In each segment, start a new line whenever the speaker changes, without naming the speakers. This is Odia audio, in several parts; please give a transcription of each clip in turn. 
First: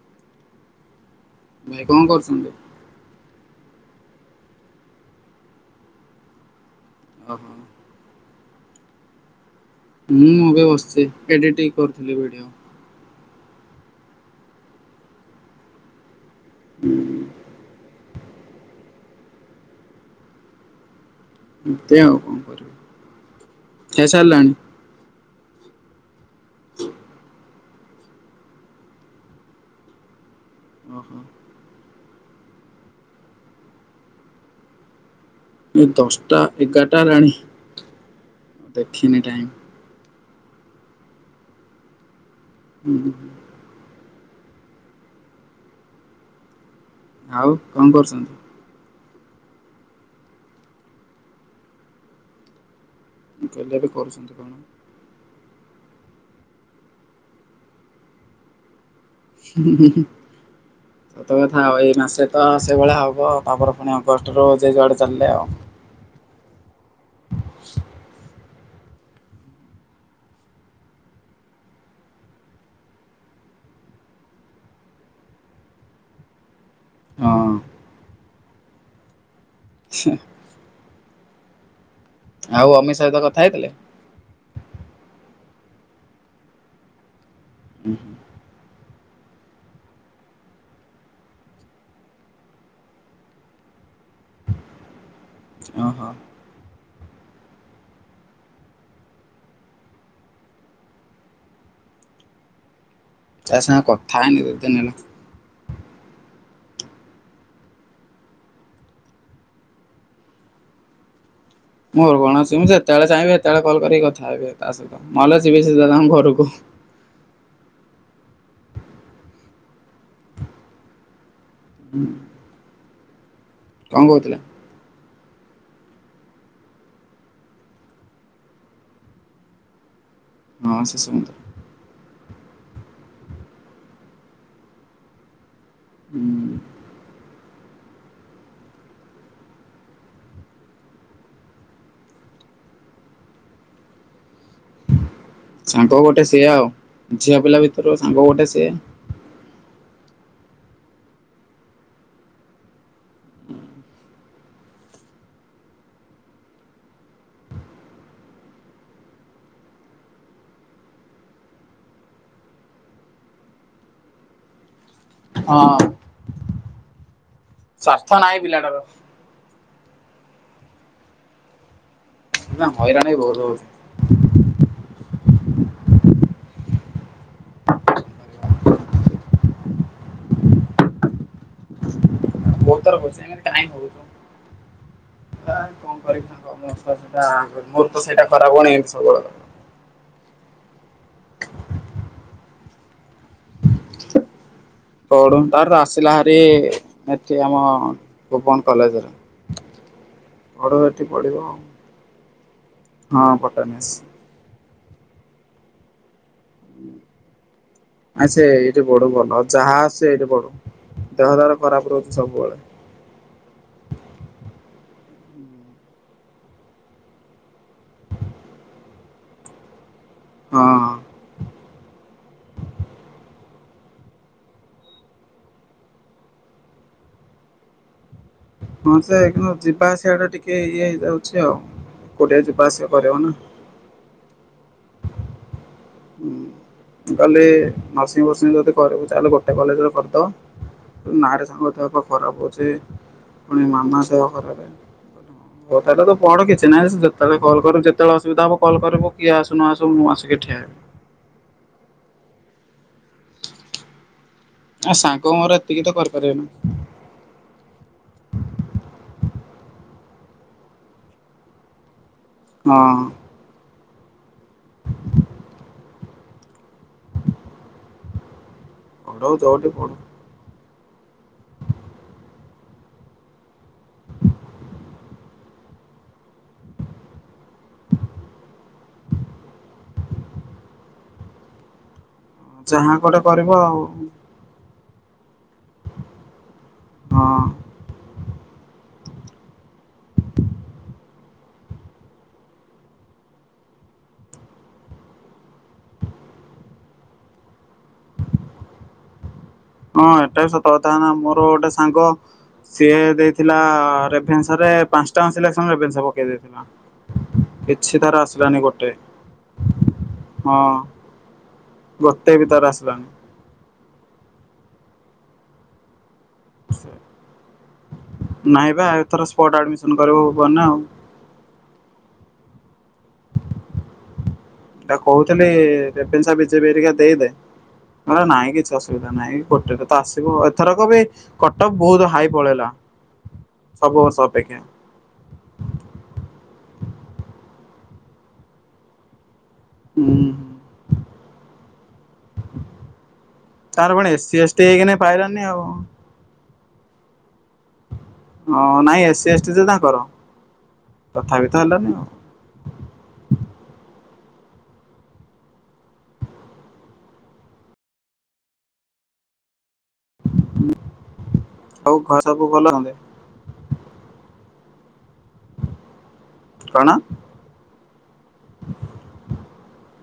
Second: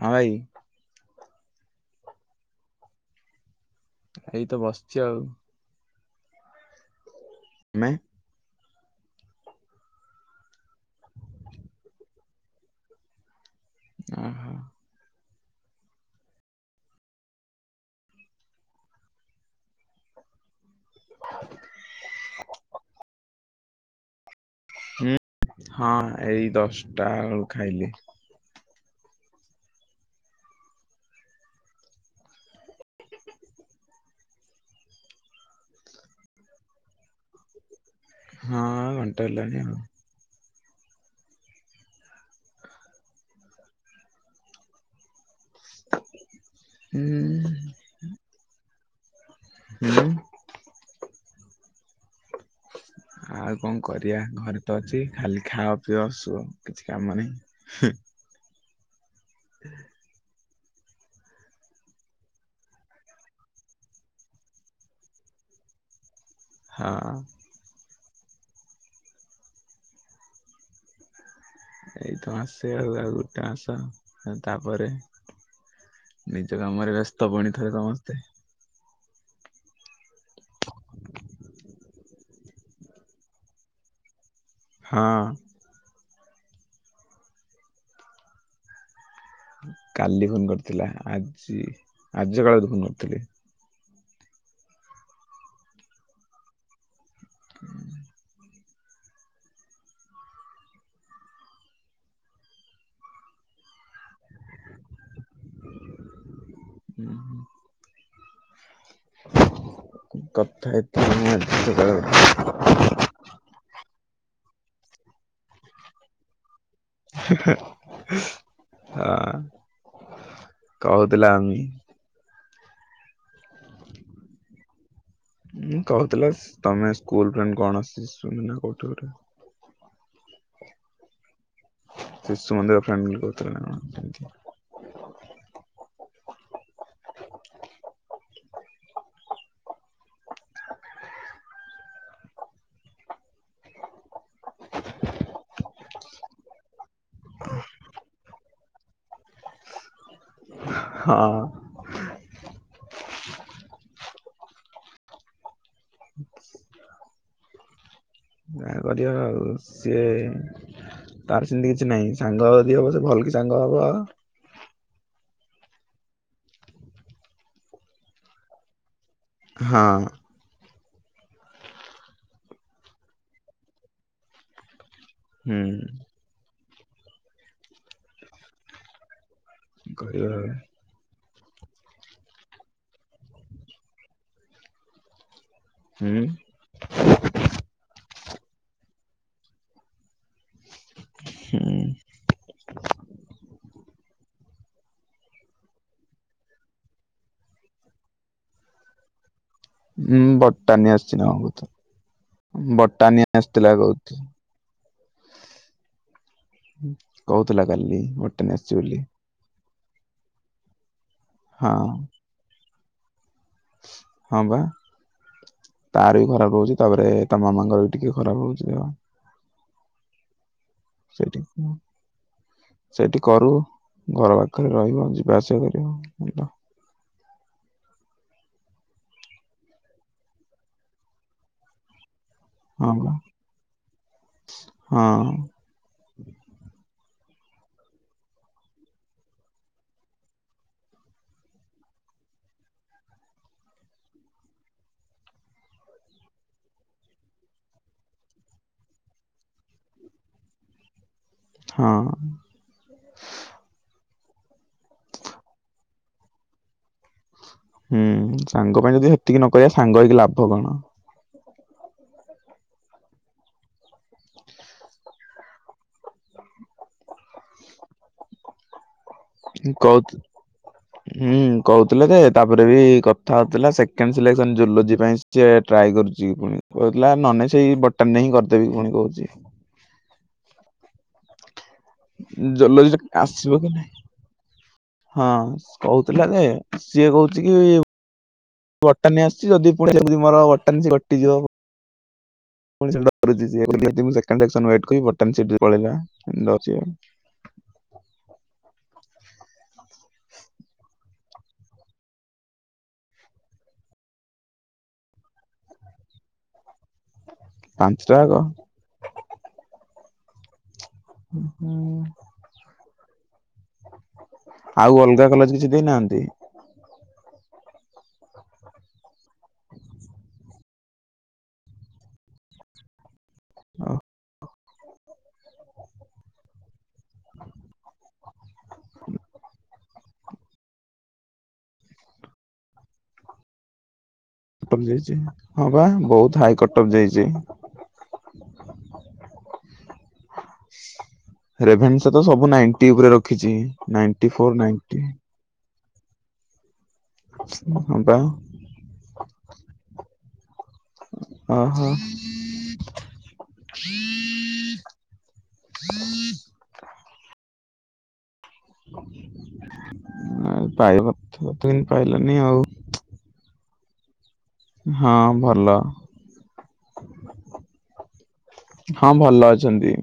ହଁ ଭାଇ।
ଭାଇ କଣ କରୁଛନ୍ତି।
ଏଇ ତ ବସିଛି ଆଉ।
[unintelligible]
ନାଇଁ।
ମୁଁ ଏବେ ବସିଛି, ଏଡିଟିଙ୍ଗ କରୁଥିଲି ଭିଡିଓ।
ଓହୋ।
ହୁଁ-ହୁଁ। ଏମ୍ତି ଆଉ କଣ କରିବା। ଖଇ ସରିଲଣି?
ହୁଁ ହଁ ଏଇ ଦଶଟା ବେଳୁ ଖାଇଲି।
ଓହୋ। ଏ ଦଶଟା ଏଗାରଟା ହେଲାଣି।
ହଁ
ଦେଖିନି
ଘଣ୍ଟେ
ଟାଇମ୍।
ହେଲାଣିି ଆଉ।
ହୁଁ ହୁଁଁ।
ହୁଁ।
ଆଉ କଣ କରୁଚନ୍ତି।
ହୁଁ।
ମୁଁ
ଆଉ
କହିଲି
କଂ
ଏବେ
କରିବା
କରୁଛନ୍ତି କଣ?
ଘରେ ତ ଅଛି ଖାଲି ଖାଅ ପିଅ ଶୁଅ କିଛି କାମ ନାହିଁ ହୁଁ।
[inaudible] ସତ କଥା ଆଉ ଏଇ ମାସେ ତ ସେଇଭଳିଆ ହେବ ତାପରେ ପୁଣି ଅଗଷ୍ଟରୁ ଯେ ଯୁଆଡ଼େ ଚାଲିଲେ ଆଉ।
ହଁ।
[inaudible]
ଏଇତ ମାସେ ଆଉ ଆଉ ଗୋଟେ ମାସ ଆଉ ତାପରେ ନିଜ କାମରେ ବ୍ୟସ୍ତ
ହଁ
ପୁଣି ଥରେ ସମସ୍ତେ।
[inaudible] ଆଉ ଅମିତ ସହିତ କଥା ହେଇଥିଲେ।
ହଁ।
ହୁଁ ହୁଁ।
କାଲି ଫୋନ କରିଥିଲା ଆଜି ଆଜି ସକାଳୁ କୁ ଫୋନ କରିଥିଲି।
ଅହଁ। ତା ସାଙ୍ଗେ କଥା ହେଇନି ଭୋଉଦିନି ହେଲା।
ହୁଁ ହୁଁ। କଥା ହେଇଥିଲେ [inaudible]
ମୋର କଣ ଅଛି ମୁଁ ଯେତେବେଳେ ଚାହିଁବି ଏତେବେଳେ କଲ୍ କରିକି କଥା ହେବି ତା ସହିତ ନହେଲେ ଯିବି ସିଧା ତାଙ୍କ ଘରୁକୁ।
ହଁ କହୁଥିଲା ଆମ୍
ହୁଁ। କଂ କହୁଥିଲା।
ହୁଁ କହୁଥିଲା ତମେ ସ୍କୁଲ ଫ୍ରେଣ୍ଡ କଣ ଶିଶୁ ମ ନା କୋଉଠି ଗୋଟେ
ହଁ ଶିଶୁ ମନ୍ଦିର।
ଶିଶୁ ମନ୍ଦିର ଫ୍ୟାମିଲି କହୁଥିଲା ନା କଣ ଏମିତି।
ହୁଁ।
[inaudible]
ସାଙ୍ଗ ଗୋଟେ ସିଏ ଆଉ। ଝିଅ ପିଲା ଭିତରୁ ଆମ୍ବ ଗୋଟେ ସିଏ।
ହଁ। ଆଗ ଦିଅ ଆଉ ସିଏ ତାର ସେମିତି କିଛି ନାହିଁ ସାଙ୍ଗ ଯଦି ହବ ସେ ଭଲ କି ସାଙ୍ଗ ହବ ଆଉ।
ହଁ ସ୍ୱାର୍ଥ ନାହିଁ ପିଲାଟାର।
ହଁ।
ନା ହଇରାଣ ବି ବହୁତୁ
ହୁଁ। କରିବା ଆଉ।
ବହୁତ ଥର [unintelligible] ଟାଇମ ହଉନି। ନ କଣ
ହୁଁ
କରିବି ସାଙ୍ଗ ମୋର ତ ସେଇଟା [unintelligible] ଏମିତି ସବୁବେଳେ କହିବ।
ହୁଁ
[inaudible] ପଢୁ ତାର ତ ଆସିଲା ହାରି ଏଠି ଆମ ଭୁବନ କଲେଜରେ।
ହଁ
ପଢୁ
ବଟାନି
ଏଠି
ଆସିଛି ନା କ
ପଢିବ ଆଉ
କହୁଥି
ହଁ
ବଟାନିଆ ଆସିଥିଲା
ପଟାନିସ୍
କହୁଥି କହୁଥିଲା କାଲି
ଆଛ ସେ
ବଟାନି ଆସିଛି
ଏଇଠି
ବୋଲି
ପଢୁ ଭଲ ଯାହା ଆସୁଚି ଏଇଠି ପଢୁ। ଦେହ ତାର
ହଁ
ଖରାପ ରହୁଛି ସବୁବେଳେ।
ହଁ ବା। ତାର ବି ଖରାପ ରହୁଛି ତାପରେ ତା ମାମାଙ୍କର ବି ଟିକେ ଖରାପ ରହୁଛି ତ।
ହଁ।
ସେଇଠି ସେଇଠି କରୁ ଘର ପାଖରେ ରହିବ, ଯିବା ଆସିବା କରିବ। [unintelligible]
ହଁ ସେ କିନ୍ତୁ ଯିବା ଆସିବା ଟା ଟିକେ ଇଏ ହେଇଯାଉଛି ଆଉ କୋଡି ଯିବା ଆସିବା
ହଁ
କରିବ ନା
ହଁ।
ହୁଁ କାଲି ନର୍ସିଂ ଫର୍ସିଂ ଯଦି କରିବୁ, ତାହଲେ ଗୋଟେ କଲେଜରେ କରିଦବ। ନାରେ ସାଙ୍ଗ ତ ଦେହ ଫେ ଖରାପ ହଉଛି, ପୁଣି ମାମା ସହ ଖରାପେ। ହଠାତ ତୁ ପଢ଼ କିଛି ନାହିଁ ଯେତେବେଳେ କଲ୍ କରିବୁ ଯେତେବେଳେ ଅସୁବିଧା ହବ କଲ୍ କରିବୁ, କିଏ ଆସୁ ନଆସୁ ମୁଁ ଆସିକି ଠିଆ ହେବି।
ହଁ।
ଆ ସାଙ୍ଗ ମୋର ଏତିକି ତ କରି ପାରିବେନା।
ହୁଁ ସାଙ୍ଗ ପାଇଁ ଯଦି ହେତିକି ନ କରିବା ସାଙ୍ଗ ହେଇକି ଲାଭ କଣ?
ହଁ। [inaudible] ହଁ ପଢୁ ଯୋଉଠି
ହୁ କହୁତି
[inaudible]
ହୁଁ କହୁଥିଲେ ଯେ ତାପରେ ବି କଥା ହଉଥିଲା ସେକେଣ୍ଡ ସିଲେକ୍ସନ ଜୁଲୋଜି ପାଇଁ ସେ ଟ୍ରାଏ କରୁଛି, ପୁଣି କହୁଥିଲା ନହନେଇ ସେଇ ବର୍ଟାନି ରେ ହିଁ କରିଦେବି ପୁଣି କହୁଛି। ଜୁଲୋଜି
ଯାହା
ରେ
ଗୋଟେ କରିବ
ଆସିବ କି
ଆଉ
ନାହିଁ? ହଁ କହୁଥିଲା ଯେ ସିଏ କହୁଛି
ହଁ।
କି ବଟାନୀ ଆସିଛି ଯଦି ପଢେଇ ସି ମର ବଟାନୀ ସେ କଟିଯିବ। ପୁଣି ସେ ଡରୁଚି ସିଏ ମୋତେ କହିଲା କି ମୁଁ ସେକେଣ୍ଡ ରିୟା ସନକୁ ୱେଟ କରିବି, ବଟାନୀ ସିଟ ବି ପଳେଇଲା। ଡରୁଚି
ହଁ ଏଟା ବି ସତ କଥା ନା ମୋର ଗୋଟେ ସାଙ୍ଗ ସିଏ ଦେଇଥିଲା ରେଭେନ୍ସା ରେ ପାଞ୍ଚଟାଆଙ୍କ ସିଲେକ୍ସନ ରେଭେନ୍ସା ପକେଇ ଦେଇଥିଲା। କିଛି
ପାଞ୍ଚଟା
ତାର
ଯାକ
ଆସିଲାନି ଗୋଟେ ହଁ
ହୁଁ
ଗୋଟେ ବି ତାର ଆସିଲାଣି।
ଆଉ ଅଲଗା କଲେଜ କିଛି ଦେଇନାହାନ୍ତି।
ନାଇଁ ବା ଏଥର ସ୍ପଟ ଆଡମିସନ କରିବୁ ଭୁବନେ ଆଉ
ଅହ
ତାକୁ କହୁଥିଲି ରେଭେନ୍ସା ବି ଜେ ବି ହେରିକା ଦେଇଦେ କହିଁଲା ନାଇଁ କିଛି ଅସୁବିଧା ନାଇଁ ଗୋଟେରେ ତ ଆସିବ, ଏଥରକ ବି କଟଫ ବହୁତ ହାଇ ପଳେଇଲା ସବୁ ବର୍ଷ ଅପେକ୍ଷା। ହୁଁ।
ଯାଇଛି ହଁ ବା ବହୁତ ହାଇ କଟକ ଯାଇଛି।
ହୁଁ
ରେଭେନ୍ସା ତ ସବୁ ନାଇଟିଉପରେ ରଖିଛି ନାଇଟି ଫୋର ନାଇ
ତାନି ଆଉ
ହ ବା
ହଁ ନାଇଁ ଏସି ଏସ୍ଟି ଯେ ତାଙ୍କର ତଥାପି ତ
ଓହୋ
ହେଲାନି
ପାଇବ ତ କେମିତି
ହଉ ଘରେ
ପାଇଲାନି
ସବୁ
ଆଉ
ଭଲ ଅଛନ୍ତି
ହଁ ଭଲ
କଣ
ହଁ ଭଲ ଅଛନ୍ତି।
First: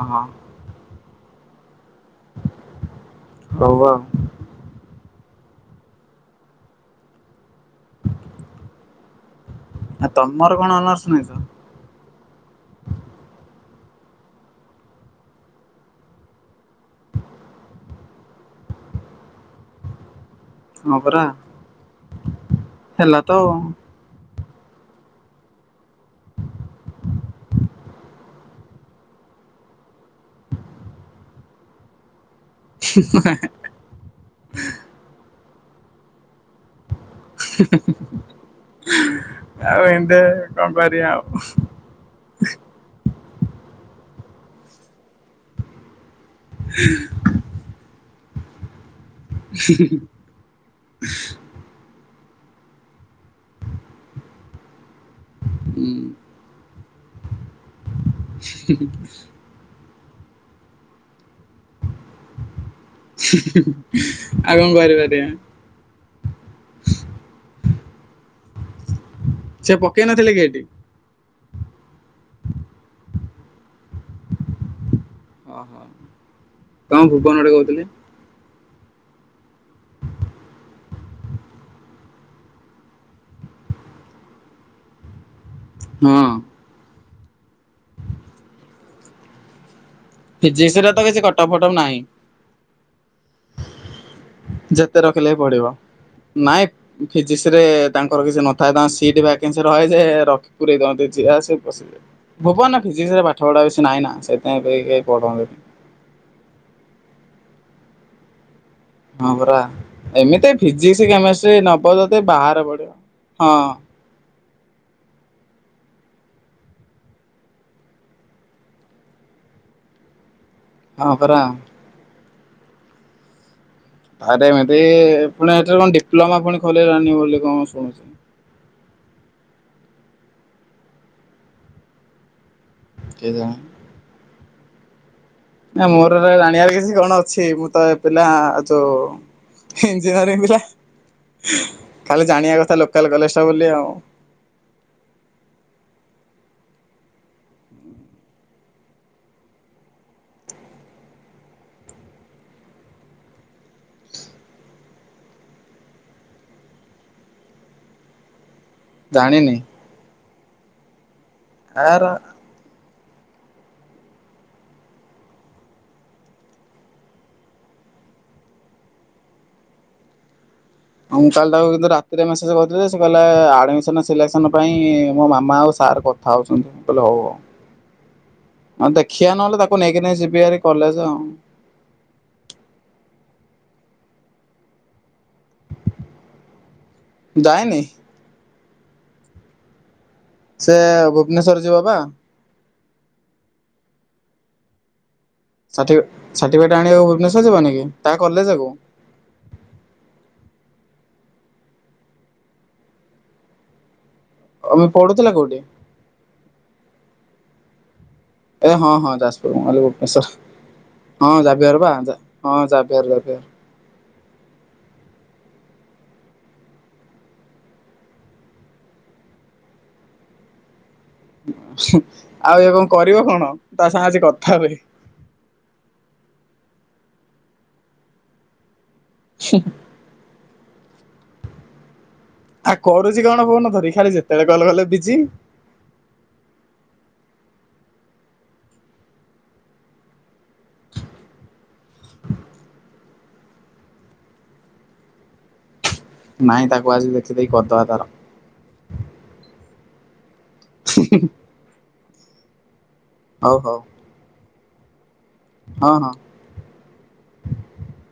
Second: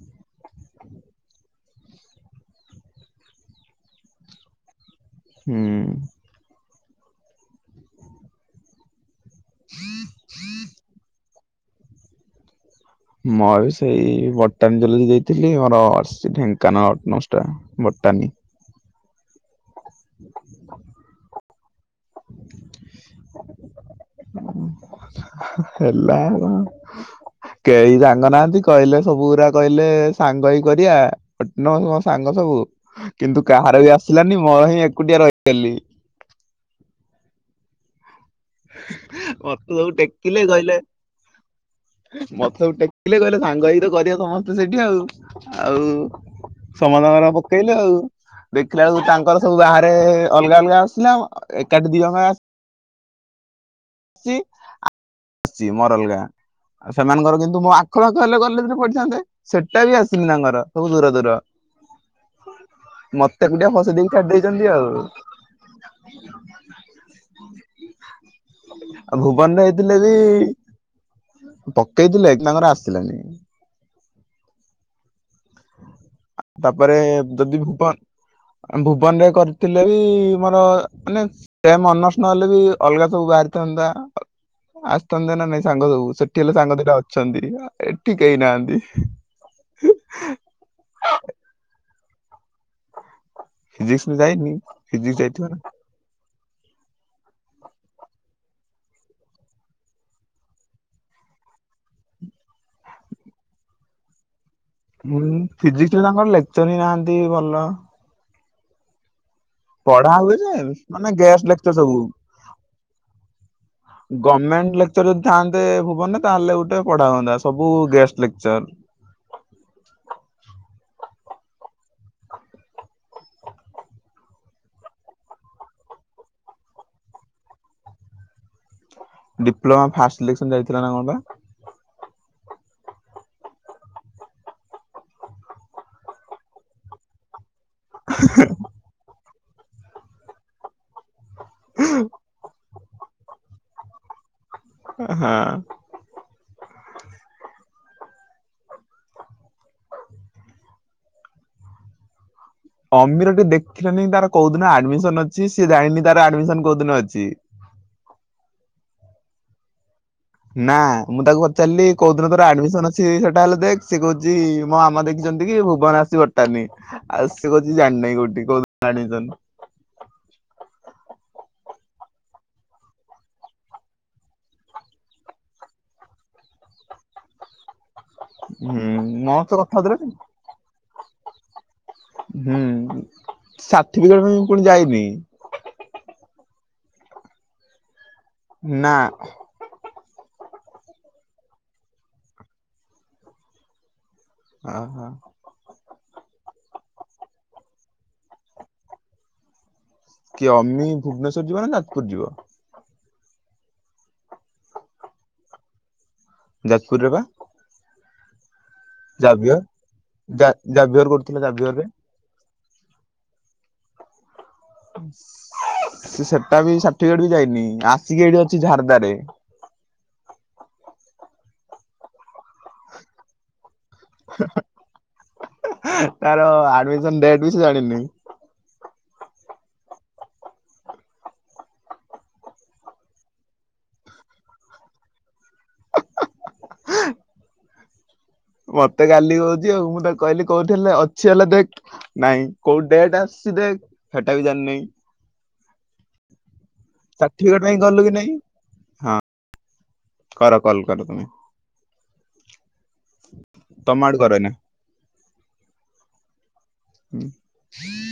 ଓହୋ [inaudible]
ହୁଁ।
ଆଉ ତମର କଣ ଅନର୍ଷ ନେଇଛ?
ମୋର ବି ସେଇ ବଟାନୀ ଜଲଦି ଦେଇଥିଲି ମୋର ଆସିଛି ଢେଙ୍କାନାଳ ଅନର୍ସଟା ବଟାନୀ।
ହଁ ପରା ହେଲା ତ ଆଉ
ହେଲା। କେହି ସାଙ୍ଗ ନାହାନ୍ତି କହିଲେ ସବୁ ଗୁରା କହିଲେ ସାଙ୍ଗ ହେଇ କରିବା? [inaudible] ମୋ ସାଙ୍ଗ ସବୁ କିନ୍ତୁ କାହାର ବି ଆସିଲାନି ମୋର ହିଁ ଏକୁଟିଆ ରହିଗଲି। ମତେ
ଆଉ
ସବୁ
ଏଣ୍ଡେ
ଟେକିଲେ
କଣ
କହିଲେ
କରିବା ଆଉ
ମତେ ସବୁ ଟେକିଲେ କହିଲେ ସାଙ୍ଗ ହେଇକିତ କରିବା ସମସ୍ତେ ସେଠି ଆଉ ଆଉ ସମାନ ପକେଇଲେ ଆଉ ଦେଖିଲା ବେଳକୁ ତାଙ୍କର ସବୁ ବାହାରେ ଅଲଗା ଅଲଗା ଆସିଲା ଆଉ ଏକାଟିି ଦି ଜଣ ଚି
ହୁଁ
ମୋର ଆଲଗା ସେମାନଙ୍କର ଆସିଚି କିନ୍ତୁ କଣ କଲେ ଗଲେ ବି କଲେଜରେ ପଢ଼ିଥାନ୍ତେ ସେଟାବି ଆସିନି ତାଙ୍କର ସବୁ ଦୂର ଦୂର ମତେ
ଆଉ
ଏକୁଟିଆ ଫସେଇ ଦେଇକି ଛାଡି ଦେଇଛନ୍ତି
କଣ
ଆଉ।
କରିପାରିବା?
ଆଉ ଭୁବନରେ
ସେ
ହେଇଥିଲେ?
ପକେଇ
ହେଲେ
ନଥିଲେ କି ଏଠି
ପକେଇଥିଲେ ଏଇଠି ତାଙ୍କର ଆସିଲାନି?
ଅହ।
ତାପରେ ଯଦି ଭୁବନ ଭୁବନରେ କରିଥିଲେ ବି ମୋର ମାନେ ସେ ଅନର୍ସ ନହେଲେ ବି ଅଲଗା ସବୁ ବାହାରିଥାନ୍ତା ଆସିଥାନ୍ତା ନା ନାହିଁ? ସାଙ୍ଗ
ହଁ
ସବୁ ସେଠି ହେଲେ ସାଙ୍ଗ ଦିଟା ଅଛନ୍ତି ଏଠି କେହି ନାହାନ୍ତି?
ଫିଜିକ୍ସର ତ କିଛି କଟଅପ ଫଟପ ନାହିଁ।
ଫିଜିକ୍ସର ନାହିଁ।
ଯେତେ ରଖିଲେ ବି ପଡିବ ନାଇଁ ଫିଜିକ୍ସରେ ତାଙ୍କର କିଛି ନଥାଏ ତାଙ୍କର ସିଟ ଭାକେନ୍ସି ରହେ ଯେ ପୂରେଇଦିଅନ୍ତି ଯିଏ ଆସିଲା ପସିଲା। ଭୁବନ ଫିଜିକ୍ସରେ ପାଠପଢା ବେଶୀ ନାଇ ନା [inaudible]
ହୁଁ ଫିଜିକ୍ସରେ ତାଙ୍କର ଲେକ୍ଚର ହିଁ ନାହାନ୍ତି ଭଲ।
ହଁ ପରା
ପଢା ହୁଏ
ଏମିତି
ଯେ
ଫିଜିକ୍ସ
ମାନେ ଗେଷ୍ଟ
କେମେଷ୍ଟ୍ରି
ଲେକ୍ଚର
ନବ
ସବୁ।
ଯଦି ବାହାରେ ପଢିବ ହଁ।
ଗମେଣ୍ଟ ଲେକ୍ଚର ଯଦି ଥାଆନ୍ତେ ଭୁବନରେ ତାହେଲେ ଗୋଟେ ପଢା ହୁଅନ୍ତା ସବୁ ଗେଷ୍ଟ ଲେକ୍ଚର।
ହଁ ପରା। ଆରେ ମେବି ଫୁଣି ଏଥିରେ କଣ ଡିପ୍ଲୋମା ପୁଣି ଖୋିଲିଲାଣି ବୋଲି କଣ ଶୁଣୁଛି?
ଡିପ୍ଲୋମା ଫାଷ୍ଟ ସିଲେକସନ ଯାଇଥିଲା ନା କଣ ପା?
କେଜା ନା ମୋର ଜାଣିବାର କିଛି କଣ ଅଛି ମୁଁ ତ ଏ ପିଲା ଯୋଉ ଇଞଜୁହାର ପିଲା ଖାଲି ଜାଣିବା କଥା ଲୋକାଲ କଲେଜଟା ବୋଲି ଆଉ
ହଁ। ଅମୀରଟି ଦେଖିଲାନି ତାର କୋଉ ଦିନ ଆଡମିସନ ଅଛି ସିଏ ଜାଣିନି ତାର ଆଡମିସନ କୋଉ ଦିନ ଅଛି?
ଜାଣିନି?
ନା ମୁଁ ତାକୁ ପଚାରିଲି
ଆର
କୋଉ ଦିନ ତୋର ଆଡମିସନ ଅ ସେ ସେଟା ହେଲେ ଦେଖ ସେ କହୁଛି ମୋ ଆାମା ଦେଖିଛନ୍ତି କି ଭୁବନ ଆସି ବଟାନୀ। ଆଉ ସେ କହୁଛି ଜାଣିନାହିଁ କୋଉଠି କୋଉଦିନ ଆଡ଼ମିଶନ?
ହଁ ମୁଁ କାଲି ତାକୁ କିନ୍ତୁ ରାତିରେ ମେସେଜ କରିଥିଲି। ସେ କିହିଲା ଆଡମିସନ ସିଲେକ୍ସନ ପାଇଁ ମୋ ମାମା ଆଉ ସାର କ କଥା ହଉଛନ୍ତି ମୁଁ କହିଲି ହଉ ହଉ।
ହୁଁ
ଆଉ ଦେଖିବା
ମୋ ସହ
ନହେଲେ
କଥା
ତାକୁ
ହଉଥିଲା ଟି।
ନେଇକିନି ଯିବି ହେରି କଲେଜ ଆଉ।
ହୁଁ, ସାର୍ଠିଫିକେଟ ପାଇଁ ପୁଣି ଯାଇନି।
ଯାଇନି?
ନା
ସେ ଭୁବନେଶ୍ଵର ଯିବ ପା
ଆହା।
ସର୍ଟି ସାର୍ଟିଫିକେଟ ଆଣିବାକୁ ଭୁବନେଶ୍ୱର ଯିବନି କି ତା କଲେଜକୁ?
କିଏ ଅମି ଭୁବନେଶ୍ୱର ଯିବ ନା, ଯାଜପୁର ଯିବ?
ଅମି ପଢୁଥିଲା କୋଉଠି?
ଯାଜପୁରରେ ପା।
ଏ ହଁ, ହଁ, ଯାଜପୁର
ଜାଭିୟର
ମୁଁ କହିଲି
ଜା ଜାଭିୟର
ଭୁବନେଶ୍ଵର
କରୁଥିଲା
ହଁ ଯାଭିଅର
ଜାଭିୟରରେ।
ବା ହଁ ଜାଭିଅର, ଜାଭିଅର।
ସେ ସେଟା ବି ସାଠିଫିକେଟ ବି ଯାଇନି ଆସିକି ଏଇଠି ଅଛି ଝାରଦା ରେ
ହୁଁ ଆଉ ଇଏ କଣ କରିବ କଣ ତା ସାଙ୍ଗେ ଆଜି କଥା ହୁଏ।
ତାର ଆଡ଼ମିଶନ ଡେଟ ବି ସେ ଜାଣିନି।
ଛିଂ ଆଉ କରୁଛି କଣ ଫୋନ ଧରି ଖାଲି ଯେତେବେଳେ କଲ କଲେ ବିଜି।
ହେଁ - [unintelligible] ମତେ କାଲି କହୁଛି ଆଉ ମୁଁ ତାକୁ କହିଲି କଉଠିହେଲେ ଅଛି ହେଲା ଦେଖ। ନାଇଁ କୋଉ ଡେଟ ଆସିଛି ଦେଖ ହେଟା ବି ଜାଣିିନି।
ନାଇଁ ତାକୁ ଆଜି ଦେଖି ଦେଇକି
ସାର୍ଟିଫିକେଟ ପାଇଁ
କରିଦବା
ଗଲୁ କି
ତାର।
ନାଇଁ ହଁ କର କଲ କର ତୁମେ।
ହଉ ହଉ।
ତମ ଆଡୁ କର ଏଇନା।
ହଁ ହଁ।
[unintelligible]